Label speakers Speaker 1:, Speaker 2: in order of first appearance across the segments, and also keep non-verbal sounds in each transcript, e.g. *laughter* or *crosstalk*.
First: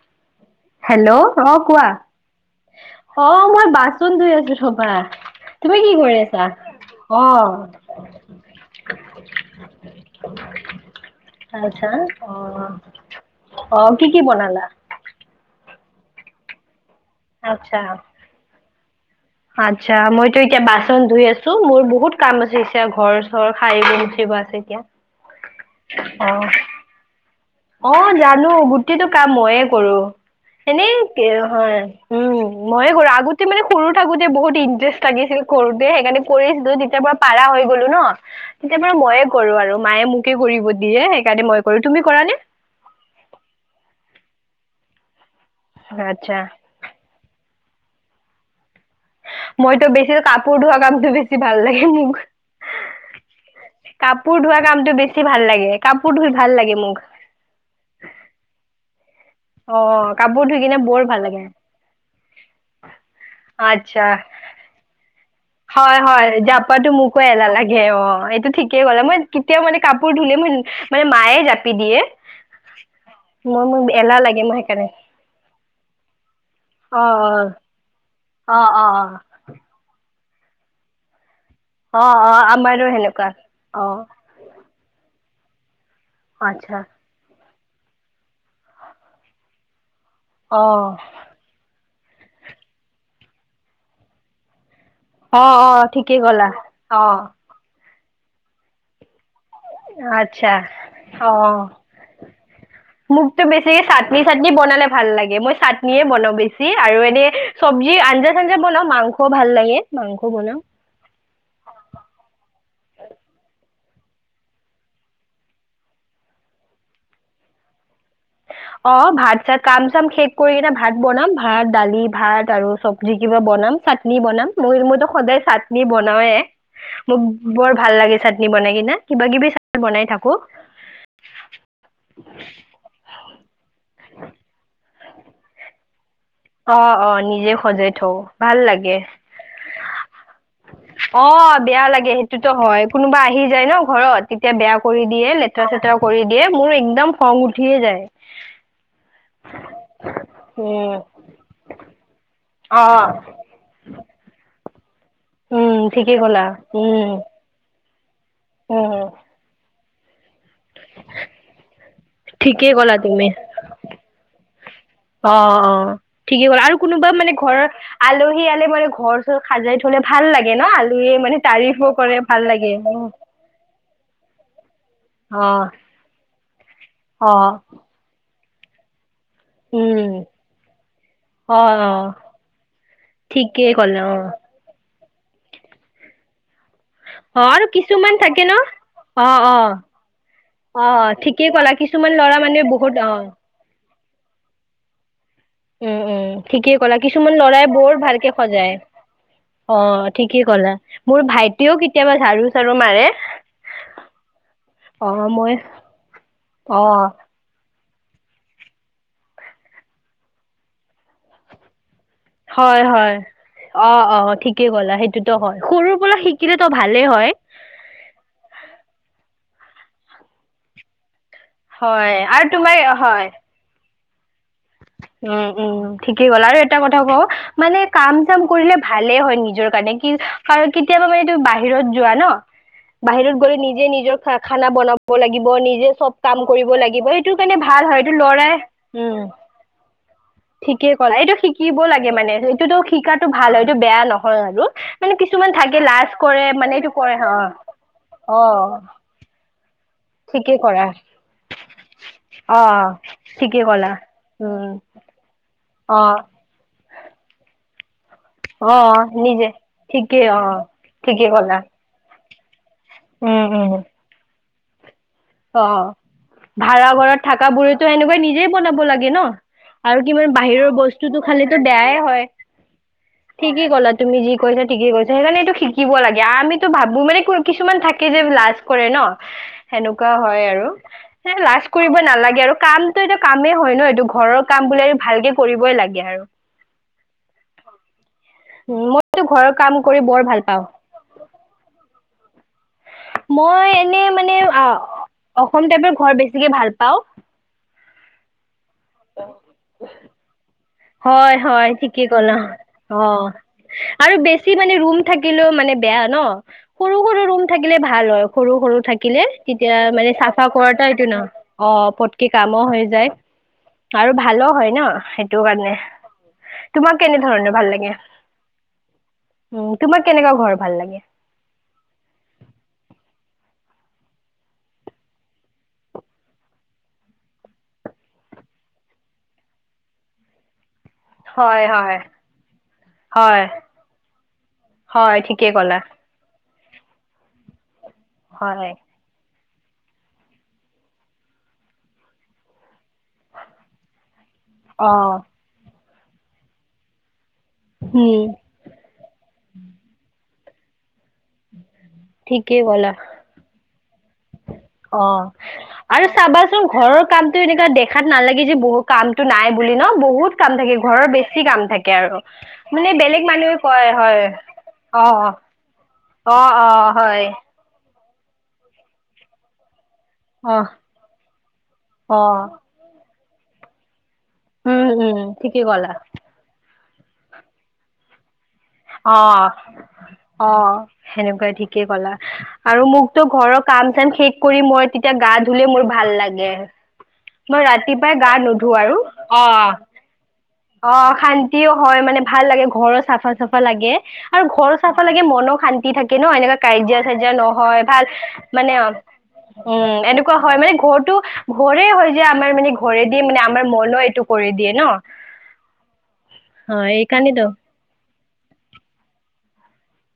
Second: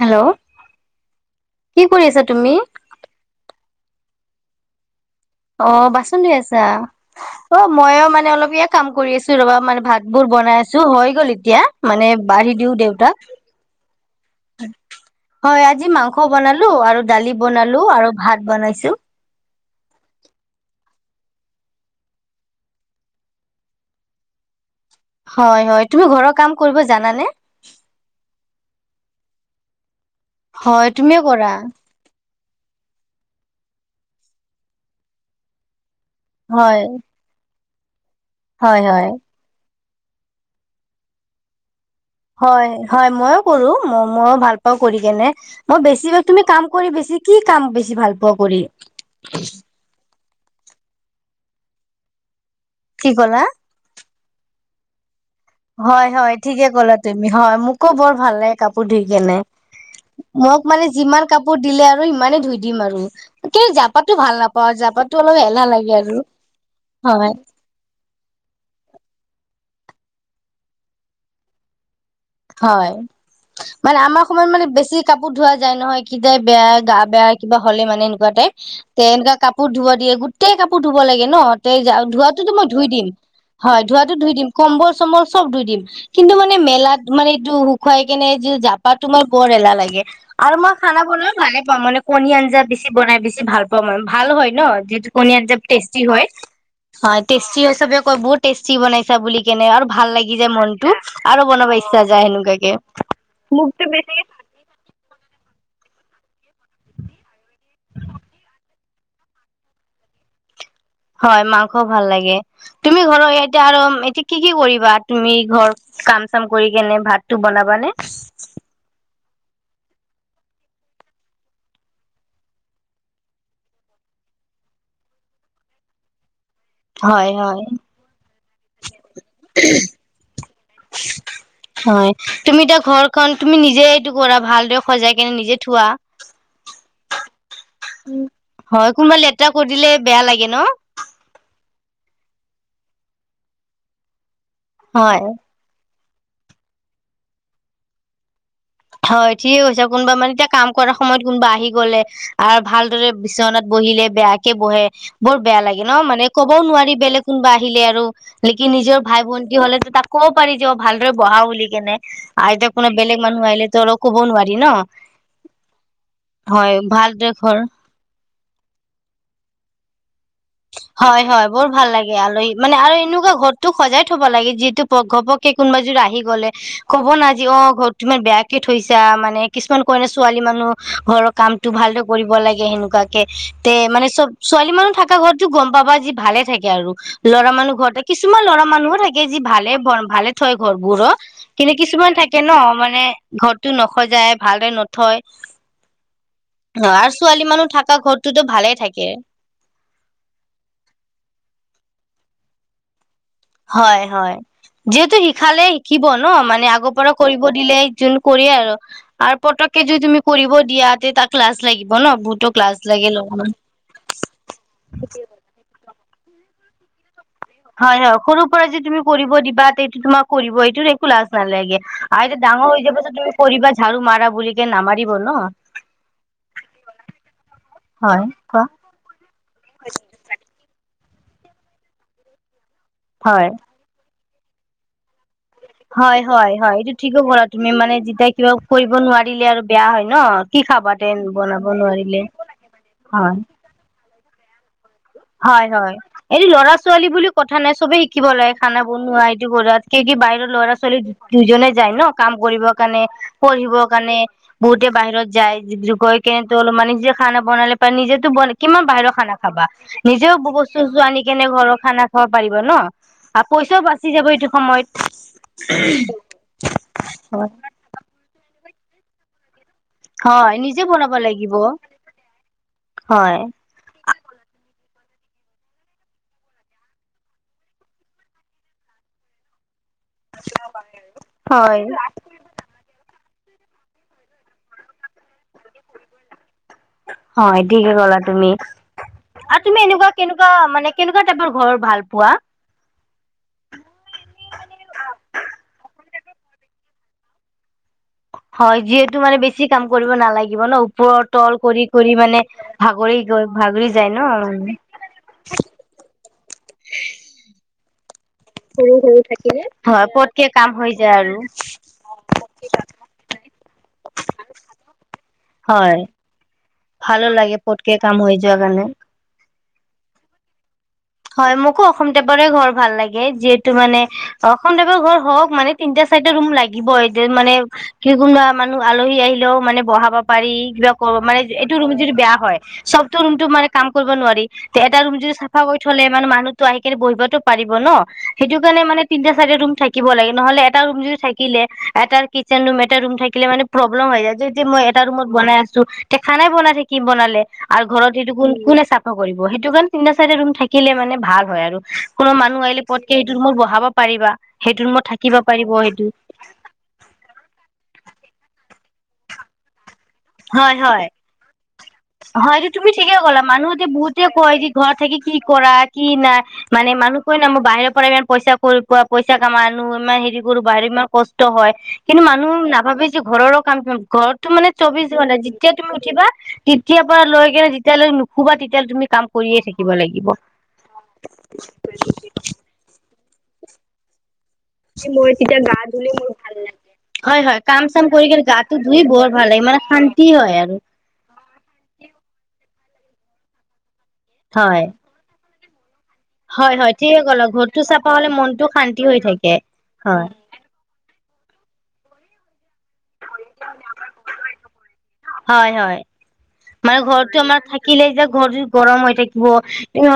Speaker 1: Hello?
Speaker 2: Hello? অ',
Speaker 1: কি
Speaker 2: কোৱা।
Speaker 1: কৰি আছা তুমি
Speaker 2: অঁ মই বাচন ধুই আছো সবা।
Speaker 1: অ', বাচন ধই আছা? অ', ময়ো মানে অলপ ইয়া কাম কৰি আছো ৰবা মানে ভাত বোৰ বনাই আছো হয় গল এতিয়া
Speaker 2: আচ্ছা
Speaker 1: মানে
Speaker 2: অ
Speaker 1: বাঢ়ি দিওঁ দেউতাক।
Speaker 2: অ কি কি বনালা?
Speaker 1: হয় আজি মাংস বনালো আৰু দালি
Speaker 2: আচ্ছা
Speaker 1: বনালো আৰু ভাত বনাইছো।
Speaker 2: আচ্ছা মইতো এতিয়া বাচন ধুই আছো মোৰ বহুত কাম আছে এতিয়া ঘৰ চৰ হাৰিব মুচিব আছে এতিয়া।
Speaker 1: হয়, হয়, তুমি ঘৰৰ কাম কৰিব জানানে?
Speaker 2: অঁ, জানো। গোটেইটো কাম ময়ে কৰো।
Speaker 1: হয় তুমিও
Speaker 2: এনেকেই,
Speaker 1: কৰা
Speaker 2: হয়, উম। মইও কৰো। আগতে মানে সৰু থাকোতে বহুত ইণ্টাৰেষ্ট লাগিছিল সৰু দ সেইকাৰণে কৰিছিলো
Speaker 1: হয়
Speaker 2: তেতিয়াৰ পৰা পাৰা হৈ গ'লো ন?
Speaker 1: হয়
Speaker 2: তেতিয়া পৰা
Speaker 1: হয়
Speaker 2: মইয়ে কৰো আৰু। মায়ে মোকে কৰিব দিয়ে সেইকাৰণে মই কৰো। তুমি কৰা নে?
Speaker 1: হয় হয় মইও কৰো, ম ময়ো ভাল পাওঁ কৰি কেনে। মই বেছিভাগ,
Speaker 2: আচ্ছা
Speaker 1: তুমি কাম কৰি বেছি কি কাম বেছি ভাল পোৱা কৰি?
Speaker 2: মইতো বেছি কাপ পঢ়োৱা কামতো বেছি ভাল লাগে মোৰ।
Speaker 1: কি ক'লা?
Speaker 2: কাপোৰ ধোৱা কামটো বেছি ভাল লাগে
Speaker 1: হয়,
Speaker 2: কাপোৰ ধুই
Speaker 1: হয়।
Speaker 2: ভাল
Speaker 1: ঠিকে
Speaker 2: লাগে
Speaker 1: ক'লা
Speaker 2: মোক
Speaker 1: তুমি, হয় মোকো বৰ ভাল লাগে কাপোৰ ধুই।
Speaker 2: অ কাপোৰ ধুই
Speaker 1: মোক
Speaker 2: কিনে
Speaker 1: মানে
Speaker 2: বৰ ভাল
Speaker 1: যিমান
Speaker 2: লাগে
Speaker 1: কাপোৰ দিলে আৰু সিমানে ধুই দিম আৰু, কিন্ত জাপাটো
Speaker 2: আচ্ছা
Speaker 1: ভাল নাপাওঁ জাপাটো
Speaker 2: হয় হয় জাপাটো মোকো এলাহ লাগে অ এইটো ঠিকেই গলে মই কেতিয়াও মানে কাপোৰ ধুলে ম মানে মায়ে জাপি দিয়ে
Speaker 1: হয়
Speaker 2: মই মোৰ
Speaker 1: মানে
Speaker 2: এলাহ
Speaker 1: আমাৰ
Speaker 2: লাগে
Speaker 1: সময়ত
Speaker 2: মই
Speaker 1: মানে
Speaker 2: সেইকাৰণে
Speaker 1: বেছি কাপোৰ ধোৱা যায় নহয় কি বেয়া গা
Speaker 2: অ
Speaker 1: বেয়া কিবা হ'লে মানে তে
Speaker 2: অ অ অ
Speaker 1: তে এনেকুৱা কাপোৰ ধুৱা দিয়ে গোটেই কাপোৰ ধুব লাগে ন ত যা
Speaker 2: অ অ অ
Speaker 1: ধৱোতো মই
Speaker 2: আমাৰো
Speaker 1: ধুই দিম
Speaker 2: সেনেকুৱা
Speaker 1: হয়
Speaker 2: অ
Speaker 1: ধোৱাতো ধুই দিম কম্বল চম্বল চব ধুই দিম কিন্তু মানে
Speaker 2: আচ্ছা
Speaker 1: মেলাত মানে এইটো শুকুৱাই কেনে জাপা তোমাৰ বৰ এলাহ লাগে আৰু
Speaker 2: অ
Speaker 1: মই খানা বনাই ভালে পাওঁ মানে কণী আঞ্জা বেছি বনাই বেছি ভাল পাওঁ মানে ভাল হয় ন যিহেটো কণী
Speaker 2: অ
Speaker 1: আঞ্জা বেছি
Speaker 2: অ
Speaker 1: টেষ্টি
Speaker 2: ঠিকেই
Speaker 1: হয়
Speaker 2: ক'লা অ
Speaker 1: টেষ্টি হয় চবে ক বহুত টেষ্টি বনাইছা বুলি কেনে আৰু ভাল লাগি যায় মনতটো আৰু বনাবাই
Speaker 2: মোকটো বেছি চাটনি চাটনি বনালে ভাল লাগে মই চাটনিয়ে বনাওঁ বেছি আৰু এনে চবজি আঞ্জা চাঞ্জা বনাও মাংস ভাল লাগে মাংস বনাও
Speaker 1: হয় মাংসও ভাল লাগে তুমি ঘৰৰ এটিয়া আৰু এতিয়া কি কি কৰিবা তুমি ঘৰ কাম চাম কৰি কেনে ভাতটো বনাবা নে
Speaker 2: অ ভাত চাত কাম চাম শেষ কৰি কিনে ভাত বনাম ভাত দালি ভাত আৰু চবজি কিবা বনাম চাটনি বনাম মই মইতো সদায় চাটনি বনাও মোক
Speaker 1: হয় হয়
Speaker 2: বৰ ভাল লাগে চাটনি বনাই কিনে কিবা কিবি চাটনি বনাই থাকো
Speaker 1: কাৰণ তুমি নিজে এইটো কৰা ভালদৰে সজাই কিনে নিজে থোৱা
Speaker 2: অ অ নিজে সজাই থওঁ ভাল
Speaker 1: হয়
Speaker 2: লাগে
Speaker 1: কোনোবা লেতেৰা কৰি দিলে বেয়া লাগে ন
Speaker 2: অ বেয়া লাগে সেইটোতো হয় কোনোবা আহি যায় ন ঘৰত তেতিয়া বেয়া কৰি
Speaker 1: হয়
Speaker 2: দিয়ে লেতেৰা চেতেৰা কৰি দিয়ে মোৰ একদম খং উঠিয়ে যায়
Speaker 1: হয় ঠিকে কৈছে কোনোবা মানে এতিয়া কাম
Speaker 2: উম
Speaker 1: কৰাৰ সময়ত কোনোবা আহি গ'লে আৰু
Speaker 2: অ
Speaker 1: ভালদৰে বিচনাত বহিলে বেয়াকে বহে *unintelligible* বৰ বেয়া
Speaker 2: উম
Speaker 1: লাগে ন
Speaker 2: ঠিকেই
Speaker 1: মানে
Speaker 2: ক'লা
Speaker 1: ক'বও নোৱাৰি
Speaker 2: উম
Speaker 1: বেলেগ কোনোবা আহিলে আৰু নেকি
Speaker 2: উম
Speaker 1: নিজৰ ভাই ভন্টি হ'লে তাক ক'ব পাৰি যে ভালদৰে বহা বুলি কেনোই
Speaker 2: ঠিকেই
Speaker 1: আইতাক লৈ
Speaker 2: ক'লা
Speaker 1: বেলেগ মানুহ আহিলে ক'ব নোৱাৰি ন।
Speaker 2: অঁ, অঁ ঠিকে ক'লে
Speaker 1: হয়
Speaker 2: আৰু কোনোবা
Speaker 1: ভালদৰে
Speaker 2: মানে
Speaker 1: ঘৰ
Speaker 2: ঘৰৰ আলো সেইয়ালে মানে ঘৰ চৰ সাজাই থ'লে ভাল লাগে ন আলহীয়ে
Speaker 1: হয়
Speaker 2: মানে
Speaker 1: হয় বৰ
Speaker 2: তাৰিফো
Speaker 1: ভাল লাগে
Speaker 2: কৰে ভাল
Speaker 1: আলহী
Speaker 2: লাগে
Speaker 1: মানে
Speaker 2: অ
Speaker 1: আৰু এনেকুৱা ঘৰতো সজাই থ'ব লাগে যিহেটো
Speaker 2: অ
Speaker 1: ঘপকে কোনোবাযোৰা আহি গ'লে, ক'ব ন
Speaker 2: অ
Speaker 1: আজি অঁ ঘৰটো ইমান বেয়া কে থৈছা মানে মানে কিছুমান কয়
Speaker 2: উম
Speaker 1: ন ছোৱালী মানুহ ঘৰৰ
Speaker 2: অ
Speaker 1: কামতটো
Speaker 2: অ
Speaker 1: ভালদৰে কৰিব লাগে সেনেকুৱাকে
Speaker 2: ঠিকেই
Speaker 1: তে
Speaker 2: ক'লে
Speaker 1: মানে
Speaker 2: অ
Speaker 1: চব ছোৱালী মানুহ থাকে কা ঘৰতটো গম পাবা যি ভালে থাকে আৰু
Speaker 2: অ
Speaker 1: ল'ৰা
Speaker 2: আৰু
Speaker 1: মানুহ ঘৰতে কিছুমান
Speaker 2: থাকে ন
Speaker 1: ল'ৰা মানুহো থাকে
Speaker 2: অ
Speaker 1: যি
Speaker 2: অ
Speaker 1: ভালে ভালে থয়
Speaker 2: অ
Speaker 1: ঘৰবোৰো,
Speaker 2: ঠিকেই ক'লা
Speaker 1: কিন্তু কিছুমান
Speaker 2: ল'ৰা
Speaker 1: থাকে ন
Speaker 2: বহুত
Speaker 1: মানে
Speaker 2: অ
Speaker 1: ঘৰটো ন সজায়, ভালদৰে নথয়।
Speaker 2: উম উম ঠিকেই কলা,
Speaker 1: আৰু
Speaker 2: কিছুমান
Speaker 1: ছোৱালী মানুহ
Speaker 2: ল'ৰাই
Speaker 1: থাকা
Speaker 2: বৰ ভালকে
Speaker 1: ঘৰটোতো ভালে
Speaker 2: সজায়,
Speaker 1: থাকে
Speaker 2: অঁ। ঠিকেই ক'লা, মোৰ ভাইটিয়েও কেতিয়াবা ঝাৰু চাৰু মাৰে।
Speaker 1: হয় হয়,
Speaker 2: অ
Speaker 1: যিহেতু
Speaker 2: মই
Speaker 1: শিখালে শিকিব ন মানে আগৰ
Speaker 2: অ
Speaker 1: পৰা কৰিব দিলে যোন কৰি আৰু, আৰু পটককে যদি তুমি কৰিব দিয়া তাক লাছ লাগিব ন বহুতো লাজ
Speaker 2: হয়-
Speaker 1: লাগে
Speaker 2: হয়
Speaker 1: অলপমান
Speaker 2: অঁ, অ ঠিকেই ক'লা সেইটোতো হয় সৰু পৰা শিকিলে তো ভালেই হয়।
Speaker 1: হয় হয়, সৰুৰ পৰা যদি তুমি কৰিব দিবা তে সেইটো তোমাৰ কৰিবই, এইটো একু লাজ নালাগে
Speaker 2: হয়
Speaker 1: আৰু এতিয়া ডাঙৰ
Speaker 2: তোমাৰ
Speaker 1: হৈ যাব চ',
Speaker 2: হয়
Speaker 1: তুমি কৰিবা ঝাৰু মাৰা বুলি
Speaker 2: উম উম ঠিকেই ক'লা আৰু এটা কথা কওঁ মানে কাম
Speaker 1: হয়
Speaker 2: চাম
Speaker 1: কোৱা
Speaker 2: কৰিলে ভালে হয় নিজৰ কাৰণে কি কাৰন কি কেতিয়াবা মানে তুমি বাহিৰত যোৱা ন। বাহিৰত
Speaker 1: হয়
Speaker 2: গৈ নিজে নিজৰ খ খানা বনাব লাগিব নিজে চব
Speaker 1: হয়
Speaker 2: কাম কৰিব
Speaker 1: হয়-হয় এইটো
Speaker 2: লাগিব
Speaker 1: ঠিকো
Speaker 2: সেইটোৰ
Speaker 1: কৰা
Speaker 2: কাৰণে
Speaker 1: তুমি মানে যেতিয়া কিবা কৰিব নোৱাৰিলে আৰু বেয়া হয় ন কি
Speaker 2: ঠিকে
Speaker 1: খাবা তে
Speaker 2: ক'লা, এইটো
Speaker 1: বনাব
Speaker 2: শিকিব লাগে
Speaker 1: নোৱাৰিলে
Speaker 2: মানে এইটোতো শিকাতটো ভাল হয় এইটো বে বেয়া নহয় আৰু মানে কিছুমান
Speaker 1: হয়
Speaker 2: থাকে
Speaker 1: হয়
Speaker 2: লাজ কৰে
Speaker 1: এইটো
Speaker 2: মানে
Speaker 1: লৰা ছোৱালী
Speaker 2: কৰে
Speaker 1: বুলি কথা
Speaker 2: অ
Speaker 1: নাই চবে শিকিব লাগে খানা
Speaker 2: অ
Speaker 1: বনোৱা এইটো ঘৰত কি কি বাহিৰৰ
Speaker 2: ঠিকেই
Speaker 1: ল'ৰা
Speaker 2: কৰা
Speaker 1: ছোৱালী দুজনে যায় ন কাম
Speaker 2: অ
Speaker 1: কৰিবৰ কাৰণে,
Speaker 2: ঠিকেই
Speaker 1: পঢ়িবৰ
Speaker 2: ক'লা
Speaker 1: কাৰণে
Speaker 2: উম
Speaker 1: বহুতে বাহিৰত যায়।
Speaker 2: অ
Speaker 1: গৈ কেনে তলপ মানে নিজে খানা ব *unintelligible* নিজে *unintelligible*
Speaker 2: অ
Speaker 1: কিমান বাহিৰৰ খানা
Speaker 2: নিজে
Speaker 1: খাবা।
Speaker 2: ঠিকেই
Speaker 1: নিজেও
Speaker 2: অ
Speaker 1: বস্তু চষ্টো আনি
Speaker 2: ঠিকেই
Speaker 1: কেনে
Speaker 2: ক'লা
Speaker 1: ঘৰৰ খানা খব পাৰিব ন। আৰু পইচাও বাচি যাব এইটো। সময়ত।
Speaker 2: অহ ', ভাড়া ঘৰত থকা বোৰেতো সেনেকুৱাই নিজে। বনাব লাগে ন। আৰু কিমান
Speaker 1: হয়
Speaker 2: বাহিৰৰ
Speaker 1: নিজে বনাব
Speaker 2: বস্তুতো খালে
Speaker 1: লাগিব
Speaker 2: বেয়াই হয়।
Speaker 1: হয়
Speaker 2: ঠিকেই ক'লা তুমি যি কৈছা ঠিকেই কৈছা। সেইকাৰণে এইটো শিকিব লাগে আমিতো ভাবো মানে কিছুমান থাকে যে লাজ কৰে ন সেনোক কুৱা হয় আৰু লাজ
Speaker 1: হয়
Speaker 2: কৰিব নালাগে আৰু কামটো এটা কামেই হয় ন এইটো ঘৰৰ কাম বোলে ভালকে কৰিবই লাগে আৰু।
Speaker 1: হয় ঠিকে কলা তুমি
Speaker 2: মইতো ঘৰৰ
Speaker 1: আৰু
Speaker 2: কাম
Speaker 1: তুমি
Speaker 2: কৰি
Speaker 1: এনেকুৱা
Speaker 2: বৰ ভাল
Speaker 1: কেনেকুৱা
Speaker 2: পাওঁ।
Speaker 1: মানে কেনেকুৱা টাইপৰ ঘৰ ভাল। পোৱা।
Speaker 2: মই এনে মানে কি - কি ভাল পাওঁ?
Speaker 1: হয় যিহেতু মানে বেছি কাম কৰিব নালাগিব ন। ওপৰৰ
Speaker 2: হয় -
Speaker 1: তল
Speaker 2: হয়
Speaker 1: কৰি
Speaker 2: ঠিকে
Speaker 1: কৰি
Speaker 2: ক'ল
Speaker 1: মানে ভাগৰি
Speaker 2: অহ
Speaker 1: গৈ ভাগৰি
Speaker 2: ',
Speaker 1: যায়
Speaker 2: আৰু বেছি
Speaker 1: ন
Speaker 2: মানে ৰুম থাকিলেও মানে বেয়া ন সৰু-সৰু ৰুম থাকিল থাকিলে ভাল হয়। সৰু- সৰু থাকিলে তেতিয়া
Speaker 1: হয়
Speaker 2: মানে চাফা
Speaker 1: পতকে কাম
Speaker 2: কৰাত
Speaker 1: হৈ
Speaker 2: এইটো
Speaker 1: যায়
Speaker 2: ন
Speaker 1: আৰু
Speaker 2: অহ', পটকে কামো হৈ যায় আৰু ভালো হয় ন। কাৰণে।
Speaker 1: হয়,
Speaker 2: তোমাক কেনে
Speaker 1: ভালো
Speaker 2: ধৰণৰ
Speaker 1: লাগে পতকে কাম হৈ যোৱা কাৰণে।
Speaker 2: উ তোমাক কেনেকুৱা ঘৰ ভাল লাগে?
Speaker 1: হয়, মোকো অসম টেপৰে ঘৰ ভাল লাগে, যিহেতু মানে অসম টেপৰ ঘৰ হওক মানে, তিনটা চাৰিটা ৰুম লাগিব এইটো মানে কি কোনোবা মানুহ আলহী আহিলেও মানে বহাব পাৰি মানে
Speaker 2: হয়
Speaker 1: এইটো ৰুম
Speaker 2: হয়
Speaker 1: যদি বেয়া হয় চবতটো
Speaker 2: হয়
Speaker 1: ৰুমতটো মানে কাম কৰিব নোৱাৰি তে এটা ৰুম
Speaker 2: হয়
Speaker 1: যদি
Speaker 2: ঠিকেই
Speaker 1: চাফা
Speaker 2: ক'লা
Speaker 1: কৰি মানুহটো আহিকেনে বহিবতো পাৰিব ন। সেইটো
Speaker 2: হয়
Speaker 1: কাৰণে মানে তিনিটা ৰুম থাকিব লাগে নহলে এটা ৰুম যদি থাকিলে এটা কিচেন ৰুম এটা ৰুম থাকিলে মানে প্ৰব্লেম হৈ যায়। যেতিয়া মই এটা
Speaker 2: অ'
Speaker 1: ৰুমত বনাই আছো তে খানাই বনাই থাকি বনালে। আৰু ঘৰত
Speaker 2: উম।
Speaker 1: সেইটো কোন কোনে চাফা কৰিব সেইটো কাৰণে তিনি চাৰিটা ৰুম শিকিলে মানে ভাল হয় আৰু কোনো মানুহ আহিলে পতকে সেইটো মোৰ বহাব পাৰিবা। সেইটো ৰুমত
Speaker 2: অঁ
Speaker 1: থাকিব পাৰিব সেইটো
Speaker 2: আৰু চাবাচোন ঘৰৰ কামটো এনেকুৱা দেখা দেখাত নালাগে যে বহুত কামটো নাই বুলি ন বহুত কাম থাকে
Speaker 1: হয়
Speaker 2: ঘৰৰ
Speaker 1: হয়
Speaker 2: বেছি কাম থাকে আৰু
Speaker 1: হয় এইটো
Speaker 2: মানে
Speaker 1: তুমি ঠিকে
Speaker 2: বেলেগ
Speaker 1: কলা
Speaker 2: মানুহে
Speaker 1: মানুহতি
Speaker 2: কয় হয়
Speaker 1: বহুতে কয় যে ঘৰত
Speaker 2: অ
Speaker 1: থাকি কি কৰা কি
Speaker 2: অ অ
Speaker 1: নাই মানে
Speaker 2: অ
Speaker 1: মানুহ
Speaker 2: হয়
Speaker 1: কয় ন মোৰ বাহিৰৰ ইমান পইচা কৰি পোৱা পইচা কামা মানুহ ইমান হেৰি
Speaker 2: অ
Speaker 1: কৰো বাহিৰে ইমান কষ্ট হয়
Speaker 2: অ
Speaker 1: কিন্তু মানুহ নাভাবে ঘৰৰ কামটো ঘৰতো মানে
Speaker 2: উম
Speaker 1: চৌবিশ
Speaker 2: উম
Speaker 1: ঘণ্টা
Speaker 2: ঠিকেই
Speaker 1: যেতিয়া তুমি
Speaker 2: ক'লা
Speaker 1: উঠিবা তেতিয়াৰ পৰা লৈ কেনে যেতিয়ালৈ নুশুবা তেতিয়ালৈ তুমি কাম
Speaker 2: অঁ,
Speaker 1: কৰিয়ে থাকিব লাগিব
Speaker 2: অ সেনেকুৱাই ঠিকেই কলা আৰু মোক তো ঘৰৰ কাম চাম সেই কৰি মই তেতিয়া গা ধুলে মোৰ ভাল লাগে
Speaker 1: হয় হয়
Speaker 2: মই
Speaker 1: কাম চাম
Speaker 2: ৰাতিপুৱাই
Speaker 1: কৰি
Speaker 2: গা
Speaker 1: কিনে
Speaker 2: নুধো
Speaker 1: গাটো
Speaker 2: আৰু
Speaker 1: ধুই বৰ
Speaker 2: অ
Speaker 1: ভাল লাগে মানে শান্তি হয় আৰু
Speaker 2: অ শান্তিও হয় মানে ভাল লাগে ঘৰৰ চাফা চা লাগে আৰু ঘৰ
Speaker 1: হয়
Speaker 2: চাফা লাগে মনো শান্তি থাকে *unintelligible* কিনো এনেকুৱা
Speaker 1: হয় হয়
Speaker 2: কাজিয়া
Speaker 1: ঠিকে
Speaker 2: চাজিয়া
Speaker 1: ক'লা ঘৰটো
Speaker 2: নহয় ভাল
Speaker 1: চাফা হ'লে মনটো
Speaker 2: মানে
Speaker 1: শান্তি হৈ থাকে
Speaker 2: উম এনেকুৱা হয় মানে ঘৰটো ঘৰে হয় যে আমাৰ মানে ঘৰে দি মানে আমাৰ মনো এইটো কৰি দিয়ে ন
Speaker 1: হয় হয়
Speaker 2: হয়
Speaker 1: মানে ঘৰতটো
Speaker 2: এইকাৰণেতো
Speaker 1: আমাৰ থাকিলে যে ঘৰ গৰম হৈ থাকিব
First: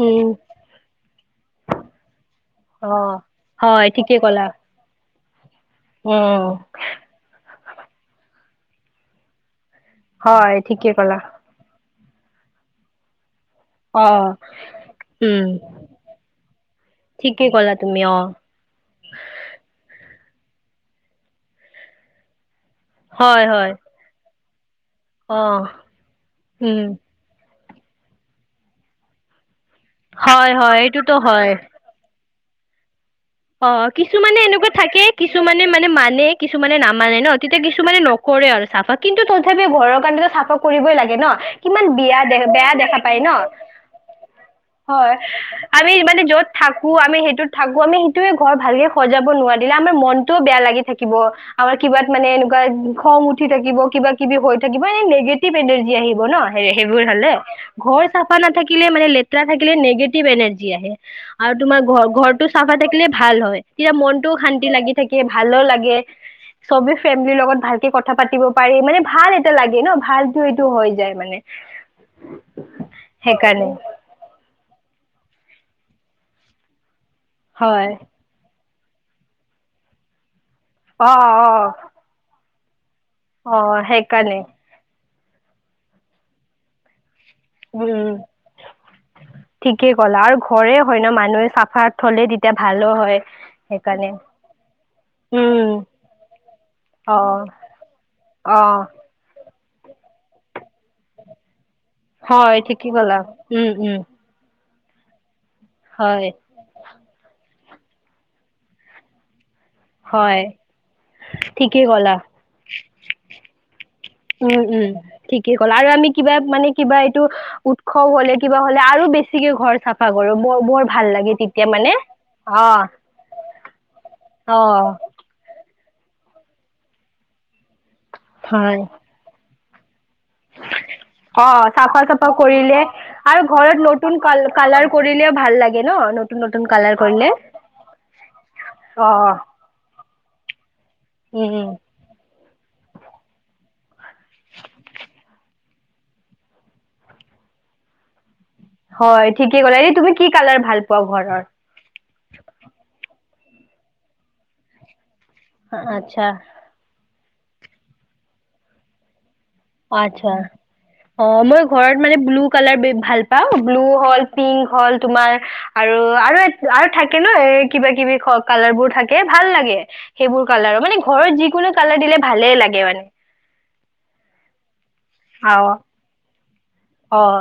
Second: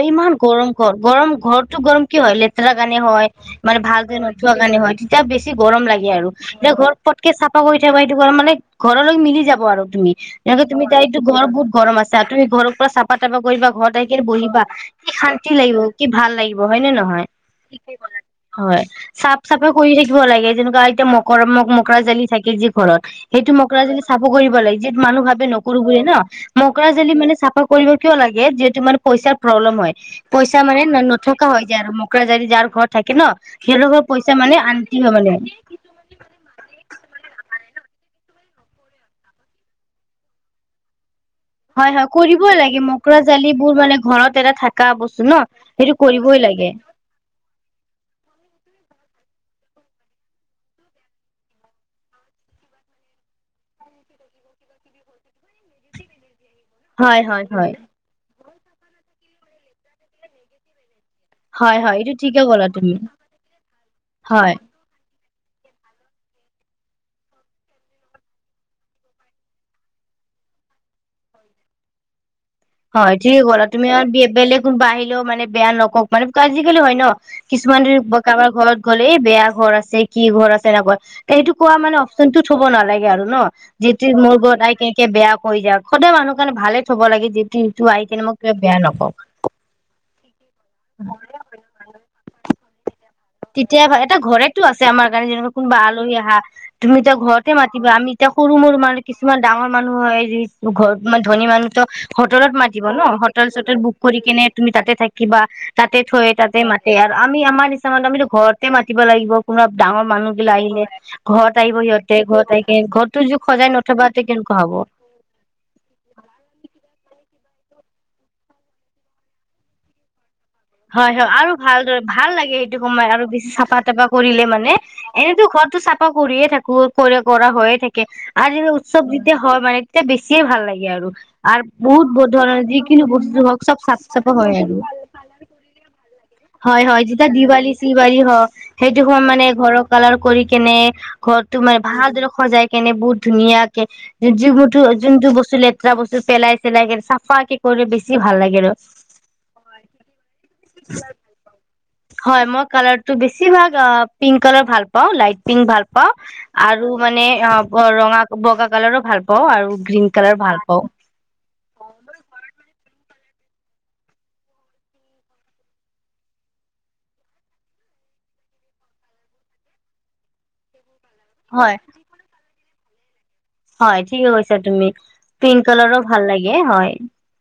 Speaker 2: উম
Speaker 1: ইমান গৰম ঘৰ গৰম ঘৰটো গৰম কিয় হয়
Speaker 2: অ
Speaker 1: গানে হয় মানে
Speaker 2: হয়
Speaker 1: ভাল
Speaker 2: ঠিকে
Speaker 1: যে
Speaker 2: ক'লা
Speaker 1: নথোৱা গানে হয়। তাৰ বেছি গৰম লাগে আৰু
Speaker 2: উম
Speaker 1: এতিয়া ঘৰত পতকে চ কৈ থাক সেইটো মানে ঘৰলৈ মিলি যাব আৰু। তুমি
Speaker 2: হয়
Speaker 1: নহলে তুমি
Speaker 2: ঠিকে ক'লা
Speaker 1: তাইকতো ঘৰ বহুত গৰম আছে। ত ঘৰৰ পৰা চাহপাত তাৰপা কৰিবা ঘৰত আহ
Speaker 2: অ
Speaker 1: কিনে বহিবা কি
Speaker 2: উম
Speaker 1: শান্তি লাগিব কি ভাল লাগিব হয় নে নহয়।
Speaker 2: ঠিকে ক'লা তুমি অ
Speaker 1: হয় চাফ চাফা কৰি থাক লাগে যেনেকুৱা এতিয়া মকৰ ম মকৰা জালি থাকিল যি। ঘৰত
Speaker 2: হয়
Speaker 1: সেইটো
Speaker 2: হয়
Speaker 1: মকৰা যদি চাফ কৰিব। ভালা *unintelligible* যি মানুহ
Speaker 2: অ
Speaker 1: ভাবে নকৰো বুলি ন
Speaker 2: উম
Speaker 1: মকৰা জালি মানে চাফা। কৰিব কিয় লাগে যিহেতু মানে পইচা প্ৰব্লেম হয় পইচা মানে নথকা হয় যে আৰু মকৰা জালি যাৰ ঘৰত থাকে ন
Speaker 2: অহ ',
Speaker 1: সিহঁতৰ পইচা
Speaker 2: কিছুমানে
Speaker 1: মানে
Speaker 2: এনেকুৱা
Speaker 1: আনতি
Speaker 2: থাকে,
Speaker 1: হয় মানে
Speaker 2: কিছুমানে মানে - মানে কিছুমানে নামানে ন তেতিয়া কিছুমান কিছুমানে নকৰে আৰু চাফা কিন্তু তথাপি ঘৰৰ কাৰণ চাফা কৰিবই লাগে ন। কিমান
Speaker 1: হয় -হয়
Speaker 2: বিয়া দে
Speaker 1: কৰিবই
Speaker 2: বেয়া
Speaker 1: লাগে
Speaker 2: দেখা
Speaker 1: মকৰা
Speaker 2: পায় ন
Speaker 1: জালিবোৰ মানে ঘৰত এটা থকা
Speaker 2: হয়
Speaker 1: বস্তু ন
Speaker 2: আমি
Speaker 1: সেইটো
Speaker 2: মানে
Speaker 1: কৰিবই
Speaker 2: য'ত
Speaker 1: লাগে।
Speaker 2: থাকো আমি সেইটোত থাকো আমি সেইটোয়ে ঘৰ ভালকে সজাব নোৱাৰিলে আমাৰ মনতও বেয়া লাগি থাকিব। আমাৰ কিবাত মানে এনেকুৱা খং উঠি থাকিব, কিবা কিবি হৈ থাকিব, এনে নিগেটিভ এনাৰ্জি আহিব ন হেৰি সেইবোৰ
Speaker 1: হয়
Speaker 2: হলে
Speaker 1: হয় হয়
Speaker 2: ঘৰ চা- নাথাকিলে মানে লেতেৰা থাকিলে নিগেটিভ এনাৰ্জি আহে। আৰু
Speaker 1: হয়
Speaker 2: তোমাৰ
Speaker 1: হয়
Speaker 2: ঘৰ
Speaker 1: এইটো ঠিকে
Speaker 2: ঘৰতটো
Speaker 1: ক'লা
Speaker 2: চাফা
Speaker 1: তুমি
Speaker 2: থাকিলে, হয় তেতিয়া মনতটো
Speaker 1: হয়
Speaker 2: শান্তি লাগি থাকে। ভালো লাগে। চবে ফেমিলিৰ লগত ভালকে কথা পাতিব পাৰি মানে ভাল এটা লাগে ন ভালতো এইটো হৈ যায় মানে।
Speaker 1: হয় ঠিকে ক'লা,
Speaker 2: সেইকাৰণে
Speaker 1: তুমি আৰু বেলেগ কোনোবা আহি ও মানে বেয়া নকওক মানে আজিকালি হয় ন, কিছুমান
Speaker 2: হয়
Speaker 1: দেৰি কাবাৰ ঘৰত, কলে এই বেয়া ঘৰ আছে, কি ঘৰ আছে তেনেকুৱা,
Speaker 2: অ
Speaker 1: সেইটো
Speaker 2: অ
Speaker 1: কোৱা মানে অপশচনতটো থুব নালাগে। আৰু ন।
Speaker 2: অ
Speaker 1: যিটো মোৰ
Speaker 2: সেইকাৰণে
Speaker 1: ঘত আইকে - বেয়া কৈ যাৱক। সদায় মানুহ কাৰণে ভালে থ'ব লাগে য
Speaker 2: উম ঠিকেই ক'লা আৰু ঘৰে হয় ন, মানুহে চাফা থলে তেতিয়া ভালো হয়।
Speaker 1: তেতিয়া
Speaker 2: সেইকাৰণে
Speaker 1: এটা ঘৰেটো আছে আমাৰ কাৰণে,
Speaker 2: উম
Speaker 1: কোনোবা আলহী আহা তুমি এতিয়া
Speaker 2: অ
Speaker 1: ঘৰতে মাতিবা আমি এতিয়া সৰু
Speaker 2: অ
Speaker 1: মৰু মানে কিছুমান ডাঙৰ মানুহ হয় যি ঘত মানে ধনী মানুহ ত হোটেলত
Speaker 2: হয়
Speaker 1: মাতিব
Speaker 2: ঠিকেই
Speaker 1: ন,
Speaker 2: ক'লা
Speaker 1: হোটেল
Speaker 2: উম
Speaker 1: চোটেল বুক
Speaker 2: উম
Speaker 1: কৰি কেনে- তুমি তাতে থাকিবা তাতে
Speaker 2: হয়
Speaker 1: থৈ তাতে মাতে আৰু আমি আমাৰ, নিচিনা আমিতো ঘৰতে মাতিব লাগিব কোনোবা ডাঙৰ মানুহ
Speaker 2: হয়
Speaker 1: বিলাক আহিলে ঘৰত আহিব
Speaker 2: ঠিকেই ক'লা
Speaker 1: সিহঁতে, ঘৰত আহে ঘৰতো য সজাই ন
Speaker 2: উম উম ঠিকেই কলা আৰু আমি কিবা মানে কিবা এইটো, উৎসৱ হ'লে কিবা হ'লে আৰু বেছিকে ঘৰ চাফা কৰো। বৰ বৰ ভাল
Speaker 1: হয় হয়
Speaker 2: লাগে
Speaker 1: আৰু
Speaker 2: তেতিয়া মানে
Speaker 1: ভালৰে ভাল লাগে
Speaker 2: অ
Speaker 1: সেইটো সময়ত আৰু বেছি চাফা তাফা কৰিলে
Speaker 2: অ
Speaker 1: মানে। এনেতো ঘৰতো চাফা কৰিয়ে থাকো, কৰি কৰা হৈয়ে থাকে আও যেনিবা
Speaker 2: হয়
Speaker 1: উৎসৱ যেতিয়া হয় মানে, এয়া বেছিয়ে ভাল লাগে আৰু।
Speaker 2: অ
Speaker 1: আৰু
Speaker 2: চাফা
Speaker 1: বহুত
Speaker 2: চাফা
Speaker 1: ধৰণৰ
Speaker 2: কৰিলে
Speaker 1: যিকিনো বস্তু
Speaker 2: আৰু
Speaker 1: হওক চব
Speaker 2: ঘৰত
Speaker 1: চাফ
Speaker 2: নতুন
Speaker 1: চাফা
Speaker 2: কাল
Speaker 1: হয় আৰু।
Speaker 2: কালাৰ কৰিলে ভাল লাগে ন নতুন নতুন
Speaker 1: হয়
Speaker 2: কালাৰ
Speaker 1: হয়
Speaker 2: কৰিলে
Speaker 1: যেতিয়া দিৱালী চৱালী হও সেইটো
Speaker 2: অ
Speaker 1: সম মানে ঘৰৰ কালাৰ কৰি কেনে, ঘৰতটো
Speaker 2: উম
Speaker 1: মানে ভালদৰে সজাই কেনে বহুত ধুনীয়াকে য যোনতটো বস্তু লেতেৰা বস্তু পেলাই চেলাই কে চাফা কে কৰিলে বেছি ভাল লাগে। আৰু
Speaker 2: হয় ঠিকে ক'লো এৰি তুমি কি কালাৰ ভাল পোৱা ঘৰৰ
Speaker 1: ত বেছি ভাগ পিংক কালাৰ ভাল পাওঁ লাইট পিং ভাল পাওঁ
Speaker 2: আচ্ছা
Speaker 1: আৰু মানে অঁ ৰঙা বগা কালাৰো ভাল পোৱা
Speaker 2: আচ্ছা অঁ মই ঘৰত মানে ব্লু কালাৰ ভাল বা ব্লু হল পিংক হল তোমাৰ আৰু আৰু আৰু থাকে ন কিবা কিবি কালাৰ বোৰ থাকে ভাল লাগে সেইবোৰ কালাৰৰ মানে ঘৰত যিকোনো
Speaker 1: হয়
Speaker 2: কালাৰ দিলে ভালে লাগে কিমান
Speaker 1: হয় ঠিকে কৈছা তুমি পিং কালাৰ ৰ ভাল লাগে হয়
Speaker 2: অঁ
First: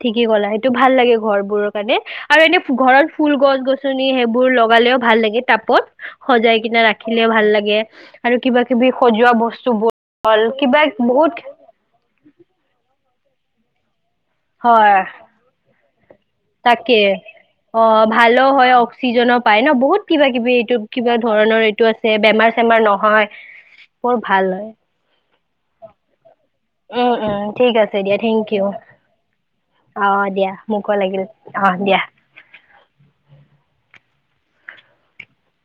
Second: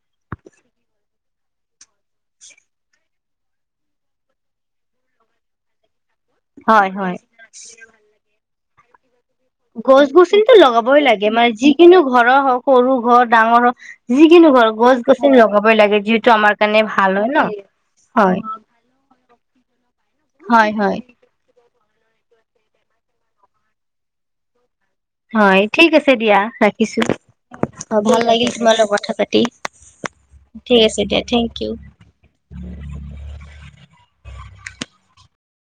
Speaker 2: ঠিকেই কলা টো ভাল লাগে ঘৰ বোৰৰ কাৰণে আৰু এনে ঘৰত ফুল গছ গছনি সেইবোৰ লগাঁলেও ভাল লাগে তাপত সজাই কিনে
Speaker 1: হয় হয়
Speaker 2: ৰাখিলে ভাল লাগে আৰু কিবা বি সজোৱাত
Speaker 1: গছ গছনিতো লগাবই লাগে
Speaker 2: বহুত
Speaker 1: মানে যিকিনো ঘৰৰ হওঁক সৰু ঘৰ ডাঙৰ ঘৰ যিকিনো ঘৰ
Speaker 2: হয়
Speaker 1: গছ গছনি লগাবই লাগে যি
Speaker 2: তাকে অঁ ভালো হয় অক্সিজেনো পায় ন বহুত কিবা কিবি
Speaker 1: হয়
Speaker 2: এইটোত
Speaker 1: হয়
Speaker 2: কিবা ধৰণৰ এই আছে বেমাৰ চেমাৰ নহয় বৰ ভাল হয় উম উম ঠিক আছে
Speaker 1: অঁ
Speaker 2: দিয়া
Speaker 1: ভাল
Speaker 2: থেংক
Speaker 1: লাগিল
Speaker 2: ইউ
Speaker 1: তোমালত কথা পাতি
Speaker 2: অ দিয়া
Speaker 1: ঠিক
Speaker 2: মোকো
Speaker 1: আছে
Speaker 2: লাগিল
Speaker 1: দিয়া থেংক
Speaker 2: অ
Speaker 1: ইউ
Speaker 2: দিয়া